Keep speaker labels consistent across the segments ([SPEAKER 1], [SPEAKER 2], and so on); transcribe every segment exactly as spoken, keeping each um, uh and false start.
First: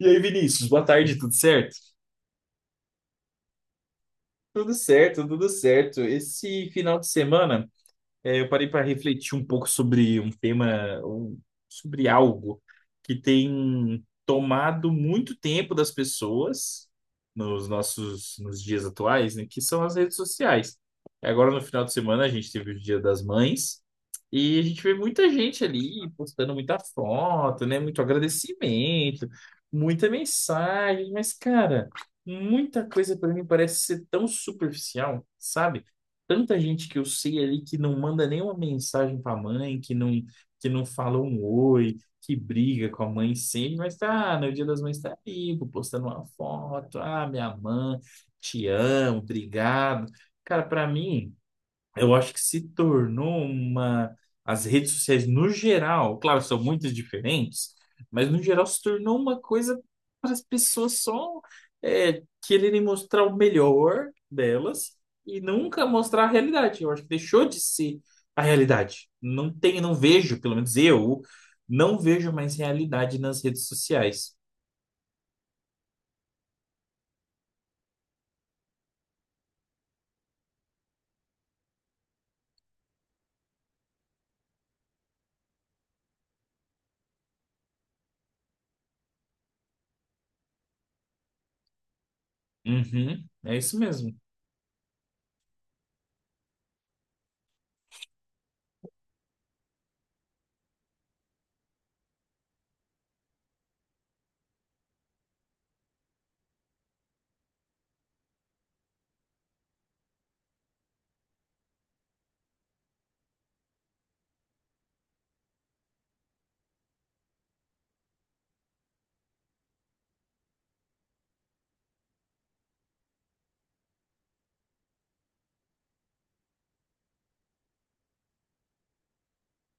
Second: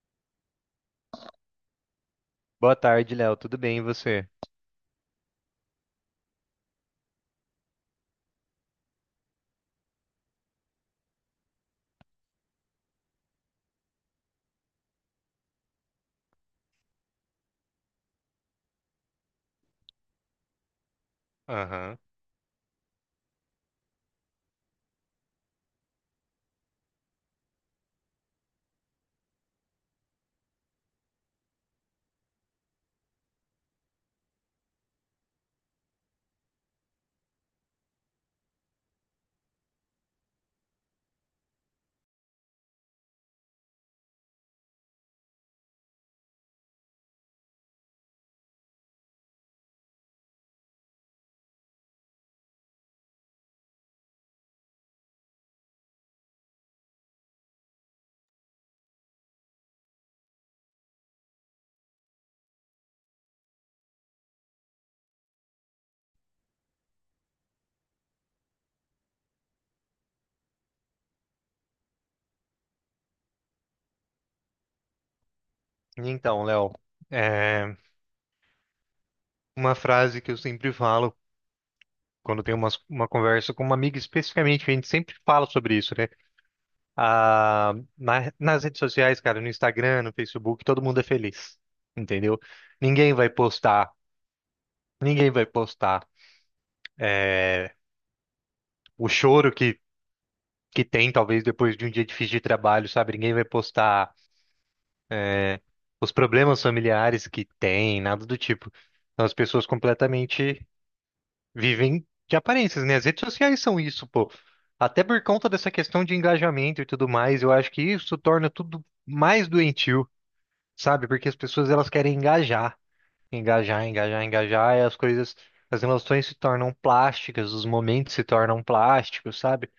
[SPEAKER 1] E aí, Vinícius, boa tarde, tudo certo?
[SPEAKER 2] Boa tarde, Léo. Tudo bem, e você?
[SPEAKER 1] Tudo certo, tudo certo. Esse final de semana. É, eu parei para refletir um pouco sobre um tema, um- sobre algo que tem tomado muito tempo das pessoas nos nossos nos dias atuais, né, que são as redes sociais. Agora no final de
[SPEAKER 2] Aham.
[SPEAKER 1] semana a gente teve o Dia das Mães e a gente vê muita gente ali postando muita foto, né, muito agradecimento, muita mensagem, mas, cara, muita coisa para mim parece ser tão superficial, sabe? Tanta gente que eu sei ali que não manda nenhuma mensagem para a mãe, que não, que não fala um oi, que briga com a mãe sempre, mas tá, no Dia das Mães tá vivo, postando uma foto, ah, minha mãe, te amo, obrigado. Cara, para mim eu acho que se tornou uma. As redes sociais, no geral, claro, são muito diferentes, mas no geral se tornou uma coisa para as pessoas só é, quererem mostrar o melhor delas e nunca mostrar a realidade. Eu acho que deixou de ser a realidade. Não tem, não vejo, pelo menos eu, não vejo mais realidade nas redes sociais.
[SPEAKER 2] E Então, Léo, é, uma frase que eu sempre falo quando tenho umas- uma, conversa com uma amiga, especificamente. A gente sempre fala sobre isso, né? Ah, na- nas redes sociais, cara, no Instagram, no Facebook, todo mundo é feliz, entendeu? Ninguém
[SPEAKER 1] Uhum,
[SPEAKER 2] vai
[SPEAKER 1] é isso
[SPEAKER 2] postar,
[SPEAKER 1] mesmo.
[SPEAKER 2] ninguém vai postar é, o choro que, que tem, talvez, depois de um dia difícil de trabalho, sabe? Ninguém vai postar, é, os problemas familiares que tem, nada do tipo. São as pessoas completamente Vivem de aparências, né? As redes sociais são isso, pô. Até por conta dessa questão de engajamento e tudo mais, eu acho que isso torna tudo mais doentio, sabe? Porque as pessoas, elas querem engajar, engajar, engajar, engajar, e as coisas, as emoções se tornam plásticas, os momentos se tornam plásticos, sabe?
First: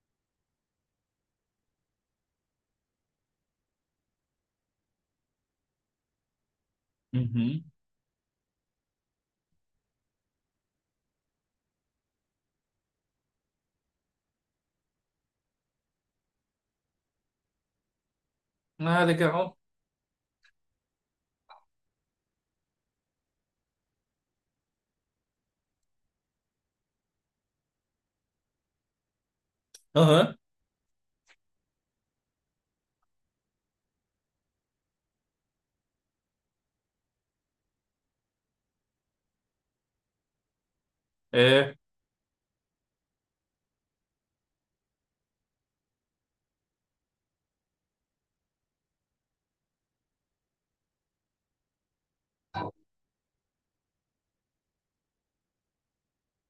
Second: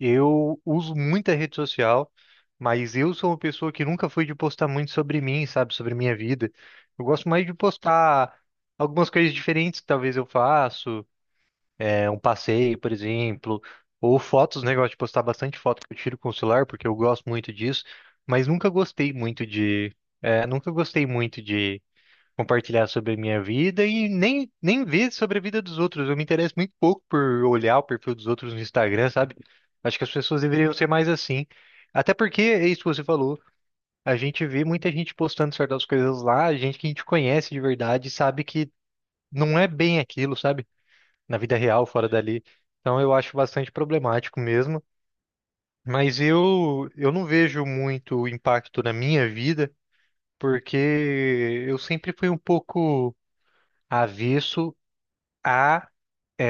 [SPEAKER 2] Eu uso muita rede social, mas eu sou uma pessoa que nunca fui de postar muito sobre mim, sabe? Sobre minha vida. Eu gosto mais de
[SPEAKER 1] Uhum.
[SPEAKER 2] postar algumas coisas diferentes, que talvez eu faço, é, um passeio, por exemplo, ou fotos, né? Eu gosto de postar bastante foto que eu tiro com o celular, porque eu gosto muito disso, mas nunca
[SPEAKER 1] Ah,
[SPEAKER 2] gostei muito
[SPEAKER 1] legal.
[SPEAKER 2] de, é, nunca gostei muito de compartilhar sobre a minha vida e nem, nem ver sobre a vida dos outros. Eu me interesso muito pouco por olhar o perfil dos outros no Instagram, sabe? Acho que as
[SPEAKER 1] Aham,
[SPEAKER 2] pessoas deveriam ser mais assim. Até porque, é isso que você falou, a gente vê muita gente postando certas coisas lá, gente que a gente conhece de verdade, sabe que não é bem aquilo, sabe? Na vida
[SPEAKER 1] é.
[SPEAKER 2] real, fora dali. Então eu acho bastante problemático mesmo. Mas eu, eu não vejo muito impacto na minha vida, porque eu sempre fui um pouco avesso a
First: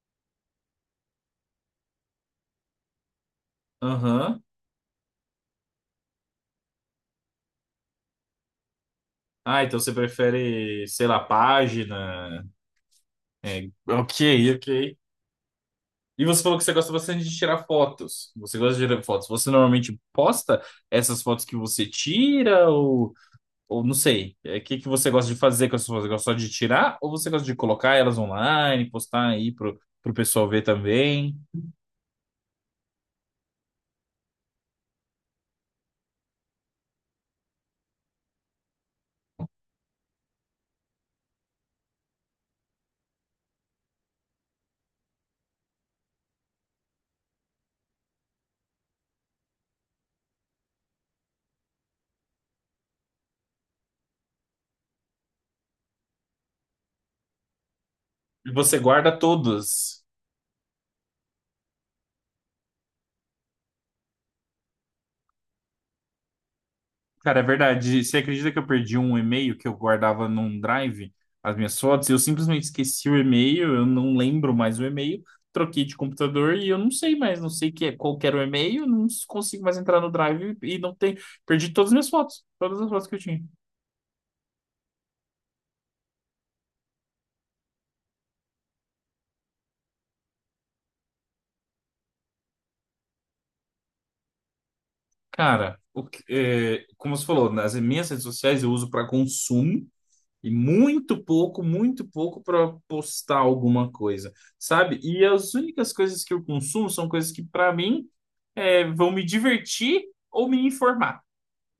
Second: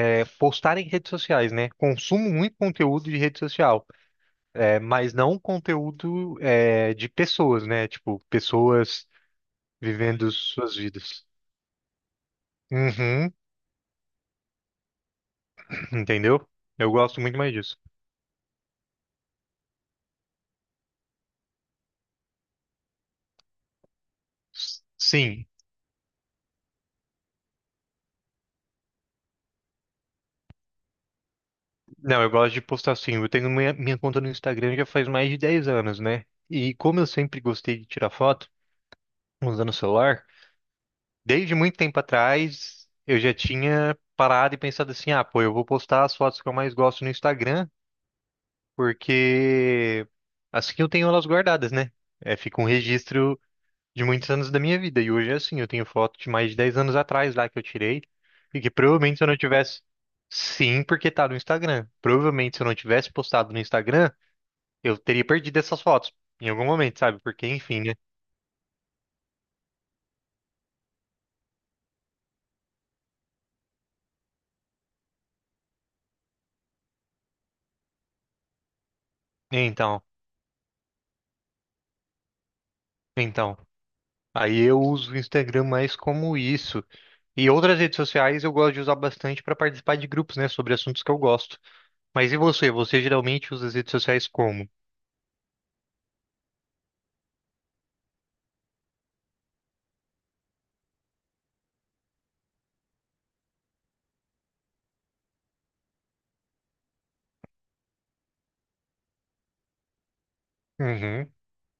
[SPEAKER 2] eh, postar em redes sociais, né? Consumo muito conteúdo de rede social,
[SPEAKER 1] Aham.
[SPEAKER 2] é, mas não conteúdo, é, de pessoas, né? Tipo, pessoas
[SPEAKER 1] Ah, então você
[SPEAKER 2] vivendo suas
[SPEAKER 1] prefere, sei lá,
[SPEAKER 2] vidas.
[SPEAKER 1] página.
[SPEAKER 2] Uhum,
[SPEAKER 1] É, ok, ok. E você
[SPEAKER 2] entendeu?
[SPEAKER 1] falou que você
[SPEAKER 2] Eu
[SPEAKER 1] gosta
[SPEAKER 2] gosto
[SPEAKER 1] bastante de
[SPEAKER 2] muito mais
[SPEAKER 1] tirar
[SPEAKER 2] disso.
[SPEAKER 1] fotos. Você gosta de tirar fotos. Você normalmente posta essas fotos que você tira, ou, ou não sei. É, o que
[SPEAKER 2] S-
[SPEAKER 1] que você gosta de
[SPEAKER 2] Sim.
[SPEAKER 1] fazer com essas fotos? Você gosta só de tirar ou você gosta de colocar elas online, postar aí pro, pro pessoal ver também?
[SPEAKER 2] Não, eu gosto de postar, sim. Eu tenho minha, minha conta no Instagram já faz mais de dez anos, né? E como eu sempre gostei de tirar foto usando o celular, desde muito tempo atrás eu já tinha parado e pensado assim: ah, pô, eu vou postar as fotos que eu mais gosto no Instagram, porque assim eu tenho elas guardadas, né? É, fica um registro de muitos anos da minha vida. E hoje é assim: eu tenho foto de mais de dez anos atrás lá que eu tirei,
[SPEAKER 1] E
[SPEAKER 2] e que
[SPEAKER 1] você guarda
[SPEAKER 2] provavelmente se eu não tivesse.
[SPEAKER 1] todas.
[SPEAKER 2] Sim, porque tá no Instagram. Provavelmente se eu não tivesse postado no Instagram, eu teria perdido essas fotos em algum momento, sabe?
[SPEAKER 1] Cara, é
[SPEAKER 2] Porque, enfim, né?
[SPEAKER 1] verdade. Você acredita que eu perdi um e-mail que eu guardava num drive, as minhas fotos? E eu simplesmente esqueci o e-mail, eu não lembro mais o e-mail, troquei de computador e eu não sei mais, não sei que é, qual que era o e-mail, não consigo mais entrar
[SPEAKER 2] Então,
[SPEAKER 1] no drive e não tem. Perdi todas as minhas fotos, todas as fotos que eu tinha.
[SPEAKER 2] então. Aí eu uso o Instagram mais como isso. E outras redes sociais eu gosto de usar bastante para participar de grupos, né? Sobre assuntos que eu gosto. Mas e você? Você geralmente usa as redes sociais como?
[SPEAKER 1] Cara, o que- é, como você falou, nas minhas redes sociais eu uso para consumo. E muito pouco, muito pouco para postar alguma coisa, sabe? E as únicas coisas que eu consumo são coisas que, para mim, é, vão me divertir ou me informar.
[SPEAKER 2] Uhum,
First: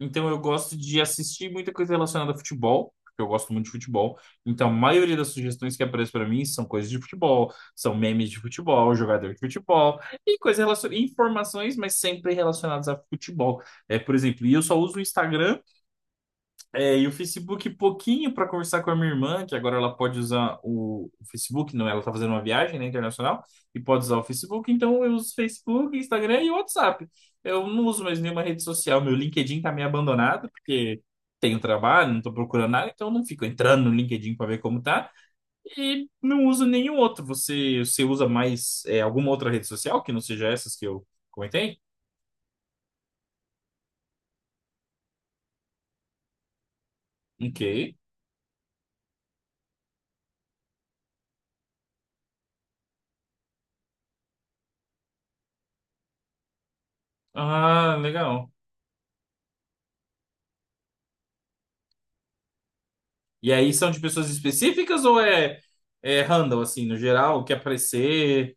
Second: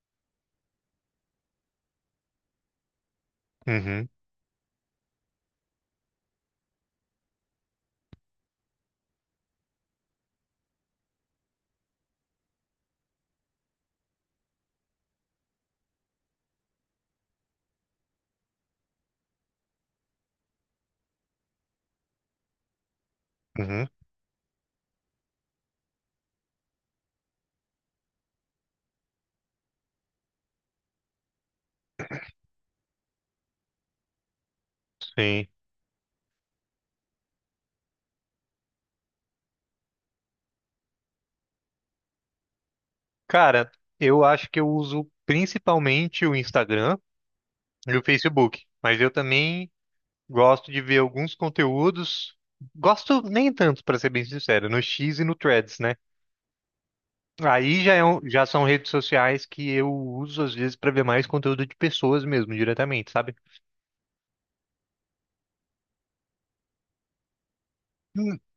[SPEAKER 1] Então, eu gosto de assistir muita coisa relacionada a futebol, porque eu gosto muito de
[SPEAKER 2] uhum,
[SPEAKER 1] futebol. Então, a maioria das sugestões que aparecem para mim são coisas de futebol, são memes de futebol, jogador de futebol, e coisas relacionadas, informações, mas sempre relacionadas a futebol. É, por exemplo, e eu só uso o Instagram é, e o Facebook, pouquinho para conversar com a minha irmã, que agora ela pode usar o o Facebook, não, ela está fazendo uma viagem, né, internacional, e
[SPEAKER 2] uhum.
[SPEAKER 1] pode usar o Facebook, então eu uso Facebook, Instagram e WhatsApp. Eu não uso mais nenhuma rede social, meu LinkedIn tá meio abandonado, porque tenho trabalho, não estou procurando nada, então eu não fico entrando no LinkedIn para ver como tá,
[SPEAKER 2] Sim.
[SPEAKER 1] e não uso nenhum outro. Você, você usa mais, é, alguma outra rede social que não seja essas que eu comentei?
[SPEAKER 2] Cara, eu acho que eu uso principalmente o Instagram
[SPEAKER 1] Ok.
[SPEAKER 2] e o Facebook. Mas eu também gosto de ver alguns conteúdos. Gosto nem tanto, para ser bem sincero, no X e no Threads, né? Aí já,
[SPEAKER 1] Ah,
[SPEAKER 2] é um- já
[SPEAKER 1] legal.
[SPEAKER 2] são redes sociais que eu uso às vezes para ver mais conteúdo de pessoas mesmo, diretamente, sabe?
[SPEAKER 1] E aí são de pessoas específicas ou é, é random, assim, no geral, que
[SPEAKER 2] Hum,
[SPEAKER 1] aparecer?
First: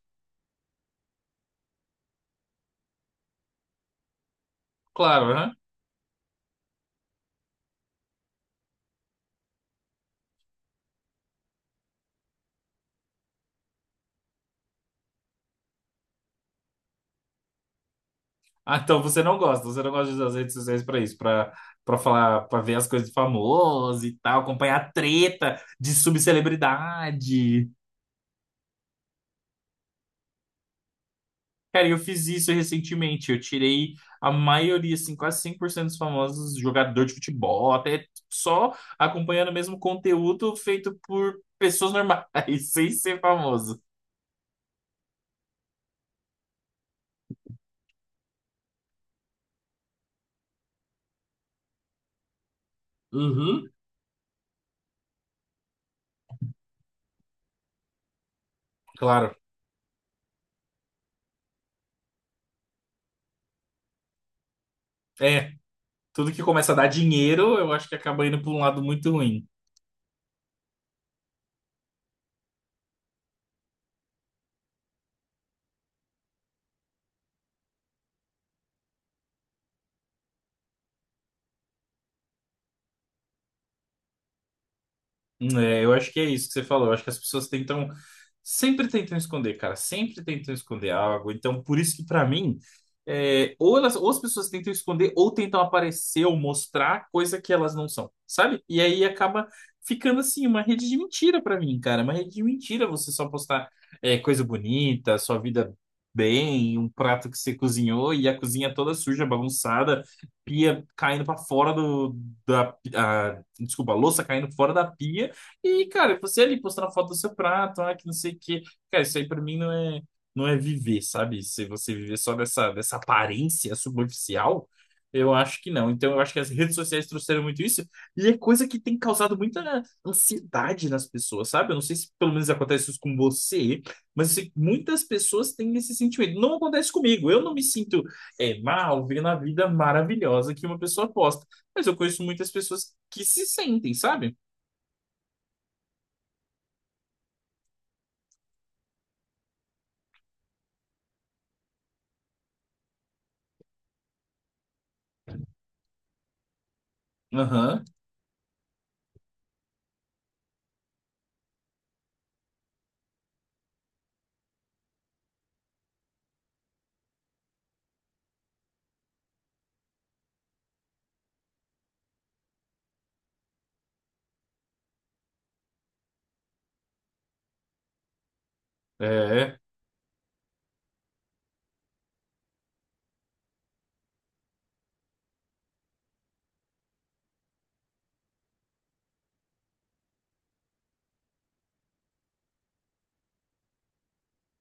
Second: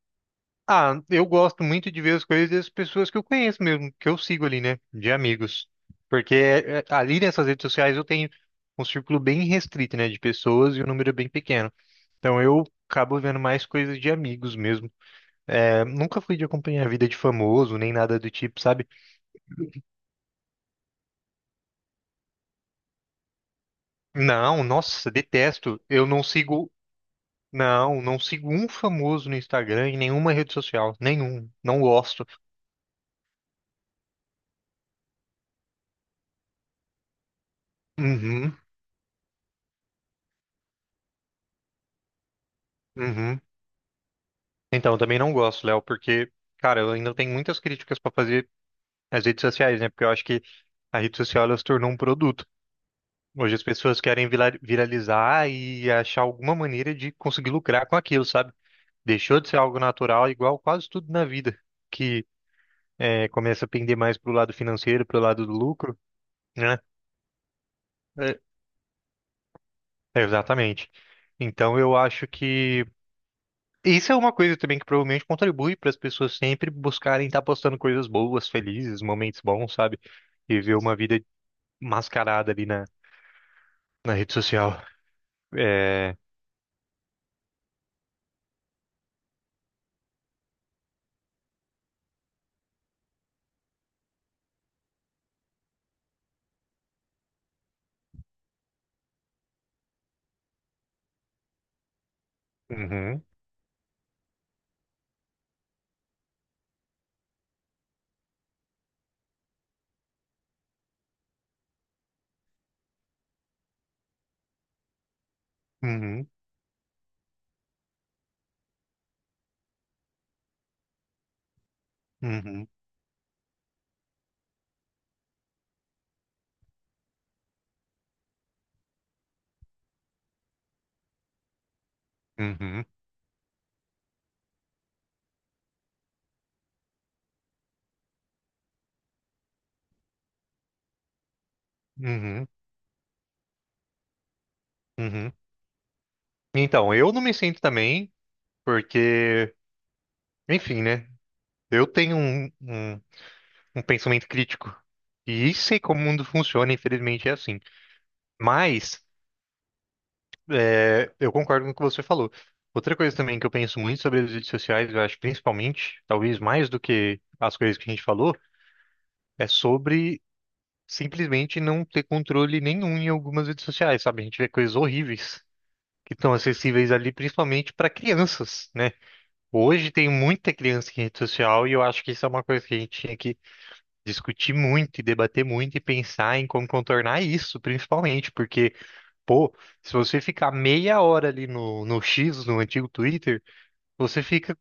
[SPEAKER 2] Ah, eu gosto muito de ver as coisas das pessoas que eu conheço mesmo, que eu sigo ali, né? De
[SPEAKER 1] Claro, né?
[SPEAKER 2] amigos. Porque é, é, ali nessas redes sociais eu tenho um círculo bem restrito, né? De pessoas, e um número bem pequeno. Então eu acabo vendo mais coisas de amigos mesmo. É, nunca fui de acompanhar a vida de famoso, nem nada do tipo,
[SPEAKER 1] Ah,
[SPEAKER 2] sabe?
[SPEAKER 1] então você não gosta, você não gosta de usar as redes sociais pra isso, pra para falar, pra ver as coisas de famoso e tal,
[SPEAKER 2] Não,
[SPEAKER 1] acompanhar a
[SPEAKER 2] nossa,
[SPEAKER 1] treta
[SPEAKER 2] detesto.
[SPEAKER 1] de
[SPEAKER 2] Eu não sigo
[SPEAKER 1] subcelebridade.
[SPEAKER 2] Não, não sigo um famoso no Instagram, em nenhuma rede social. Nenhum. Não
[SPEAKER 1] Cara, eu
[SPEAKER 2] gosto.
[SPEAKER 1] fiz isso recentemente, eu tirei a maioria, assim, quase cem por cento dos famosos jogador de futebol, até
[SPEAKER 2] Uhum,
[SPEAKER 1] só acompanhando o mesmo conteúdo feito por pessoas normais, sem ser
[SPEAKER 2] uhum.
[SPEAKER 1] famoso.
[SPEAKER 2] Então, eu também não gosto, Léo, porque, cara, eu ainda tenho muitas críticas pra fazer às redes sociais, né? Porque eu acho que a rede social, ela se tornou um produto. Hoje as
[SPEAKER 1] Uhum.
[SPEAKER 2] pessoas querem vila- viralizar e achar alguma maneira de conseguir lucrar com aquilo, sabe?
[SPEAKER 1] Claro.
[SPEAKER 2] Deixou de ser algo natural, igual quase tudo na vida, que é, começa a pender mais pro lado financeiro, pro lado
[SPEAKER 1] É,
[SPEAKER 2] do lucro,
[SPEAKER 1] tudo que começa a
[SPEAKER 2] né?
[SPEAKER 1] dar dinheiro, eu acho que acaba
[SPEAKER 2] É,
[SPEAKER 1] indo para um lado muito ruim.
[SPEAKER 2] exatamente. Então eu acho que. Isso é uma coisa também que provavelmente contribui para as pessoas sempre buscarem estar postando coisas boas, felizes, momentos bons, sabe? E ver uma vida mascarada ali na, na rede social.
[SPEAKER 1] É, eu acho
[SPEAKER 2] É.
[SPEAKER 1] que é isso que você falou. Eu acho que as pessoas tentam, sempre tentam esconder, cara, sempre tentam esconder algo. Então, por isso que pra mim, é, ou elas, ou as pessoas tentam esconder, ou tentam aparecer ou mostrar coisa que elas não são, sabe? E aí acaba ficando assim uma rede de mentira pra mim, cara. Uma rede de mentira você
[SPEAKER 2] Uhum,
[SPEAKER 1] só postar, é, coisa bonita, sua vida bem, um prato que você cozinhou e a cozinha toda suja, bagunçada, pia caindo pra fora do da, a- desculpa, a louça caindo fora da pia. E, cara,
[SPEAKER 2] uhum,
[SPEAKER 1] você ali postando a foto do seu prato, ah, que não sei o quê. Cara, isso aí pra mim não é, não é viver, sabe? Se você viver só
[SPEAKER 2] uhum,
[SPEAKER 1] dessa, dessa aparência superficial, eu acho que não. Então, eu acho que as redes sociais trouxeram muito isso. E é coisa que tem causado muita ansiedade nas pessoas, sabe? Eu não sei se pelo menos
[SPEAKER 2] uhum,
[SPEAKER 1] acontece isso com você, mas eu sei que muitas pessoas têm esse sentimento. Não acontece comigo. Eu não me sinto, é, mal, vendo a vida maravilhosa que uma pessoa posta. Mas eu conheço
[SPEAKER 2] uhum,
[SPEAKER 1] muitas pessoas que se sentem, sabe?
[SPEAKER 2] uhum. Então, eu não me sinto também, porque, enfim, né? Eu tenho um, um, um pensamento crítico. E sei como o mundo funciona, infelizmente é assim.
[SPEAKER 1] Aham.
[SPEAKER 2] Mas. É, eu concordo com o que você falou. Outra coisa também que eu penso muito sobre as redes sociais, eu acho, principalmente, talvez mais do que as coisas que a gente falou, é sobre simplesmente não ter controle nenhum em algumas redes sociais, sabe? A gente vê coisas horríveis que estão acessíveis ali, principalmente para crianças, né?
[SPEAKER 1] É,
[SPEAKER 2] Hoje tem muita criança em rede social e eu acho que isso é uma coisa que a gente tinha que discutir muito e debater muito e pensar em como contornar isso, principalmente, porque pô, se você ficar meia hora ali no, no X, no antigo Twitter, você fica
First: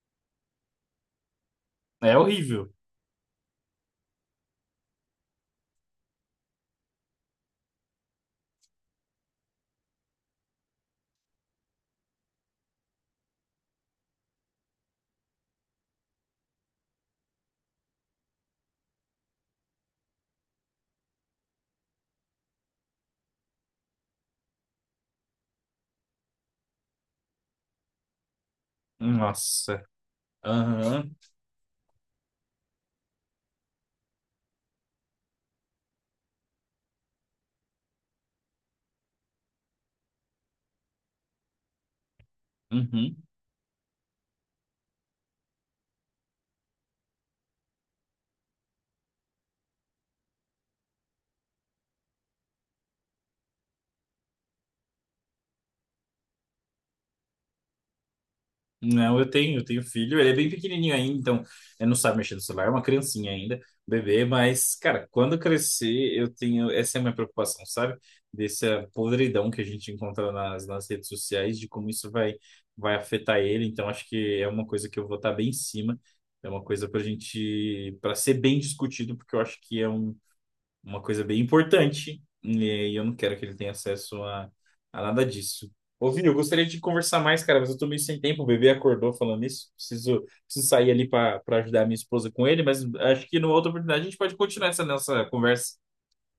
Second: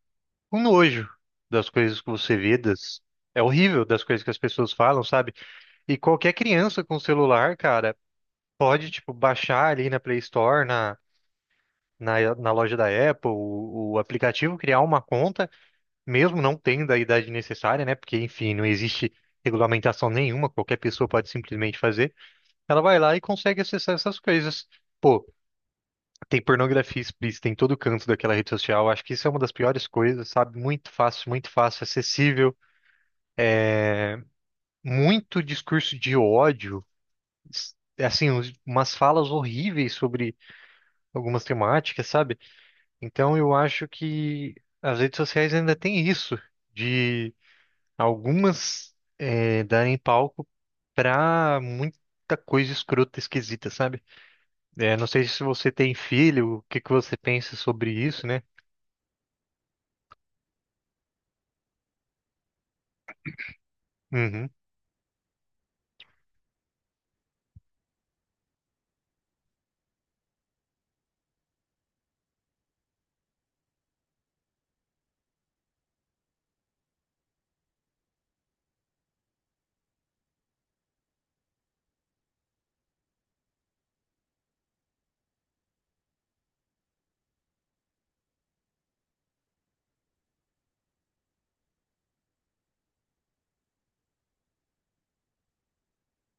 [SPEAKER 2] com nojo das coisas que
[SPEAKER 1] é
[SPEAKER 2] você vê,
[SPEAKER 1] horrível.
[SPEAKER 2] das... é horrível, das coisas que as pessoas falam, sabe? E qualquer criança com celular, cara, pode, tipo, baixar ali na Play Store, na, na, na loja da Apple, o, o aplicativo, criar uma conta, mesmo não tendo a idade necessária, né? Porque, enfim, não existe regulamentação nenhuma, qualquer pessoa pode simplesmente fazer. Ela vai lá e consegue acessar essas coisas. Pô, tem pornografia explícita em todo canto daquela rede social. Acho que isso é uma das
[SPEAKER 1] Nossa.
[SPEAKER 2] piores coisas, sabe? Muito
[SPEAKER 1] Aham.
[SPEAKER 2] fácil, muito fácil, acessível. Muito discurso de ódio. s- Assim, uns- umas falas horríveis sobre algumas temáticas, sabe?
[SPEAKER 1] Uhum.
[SPEAKER 2] Então eu acho que as redes sociais ainda têm isso, de algumas, eh, darem palco pra muita coisa escrota, esquisita, sabe? Eh, não sei se você tem filho, o que que você pensa sobre isso, né?
[SPEAKER 1] Não, eu tenho, eu tenho filho. Ele é bem pequenininho ainda, então ele não sabe mexer no celular, é uma criancinha ainda, bebê.
[SPEAKER 2] Uhum.
[SPEAKER 1] Mas, cara, quando crescer, eu tenho. Essa é a minha preocupação, sabe? Dessa podridão que a gente encontra nas, nas redes sociais, de como isso vai, vai afetar ele. Então, acho que é uma coisa que eu vou estar bem em cima. É uma coisa pra gente, pra ser bem discutido, porque eu acho que é um uma coisa bem importante, eh, e eu não quero que ele tenha acesso a, a nada disso. Ô, Vini, eu gostaria de conversar mais, cara, mas eu tô meio sem tempo. O bebê acordou falando isso. Preciso, preciso sair ali para para ajudar a minha esposa com ele, mas acho que numa outra oportunidade a gente pode continuar essa nossa conversa.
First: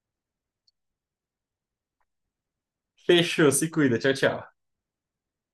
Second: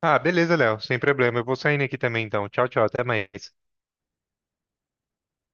[SPEAKER 2] Ah, beleza, Léo. Sem problema. Eu vou saindo aqui também, então. Tchau, tchau. Até
[SPEAKER 1] Fechou,
[SPEAKER 2] mais.
[SPEAKER 1] se cuida. Tchau, tchau.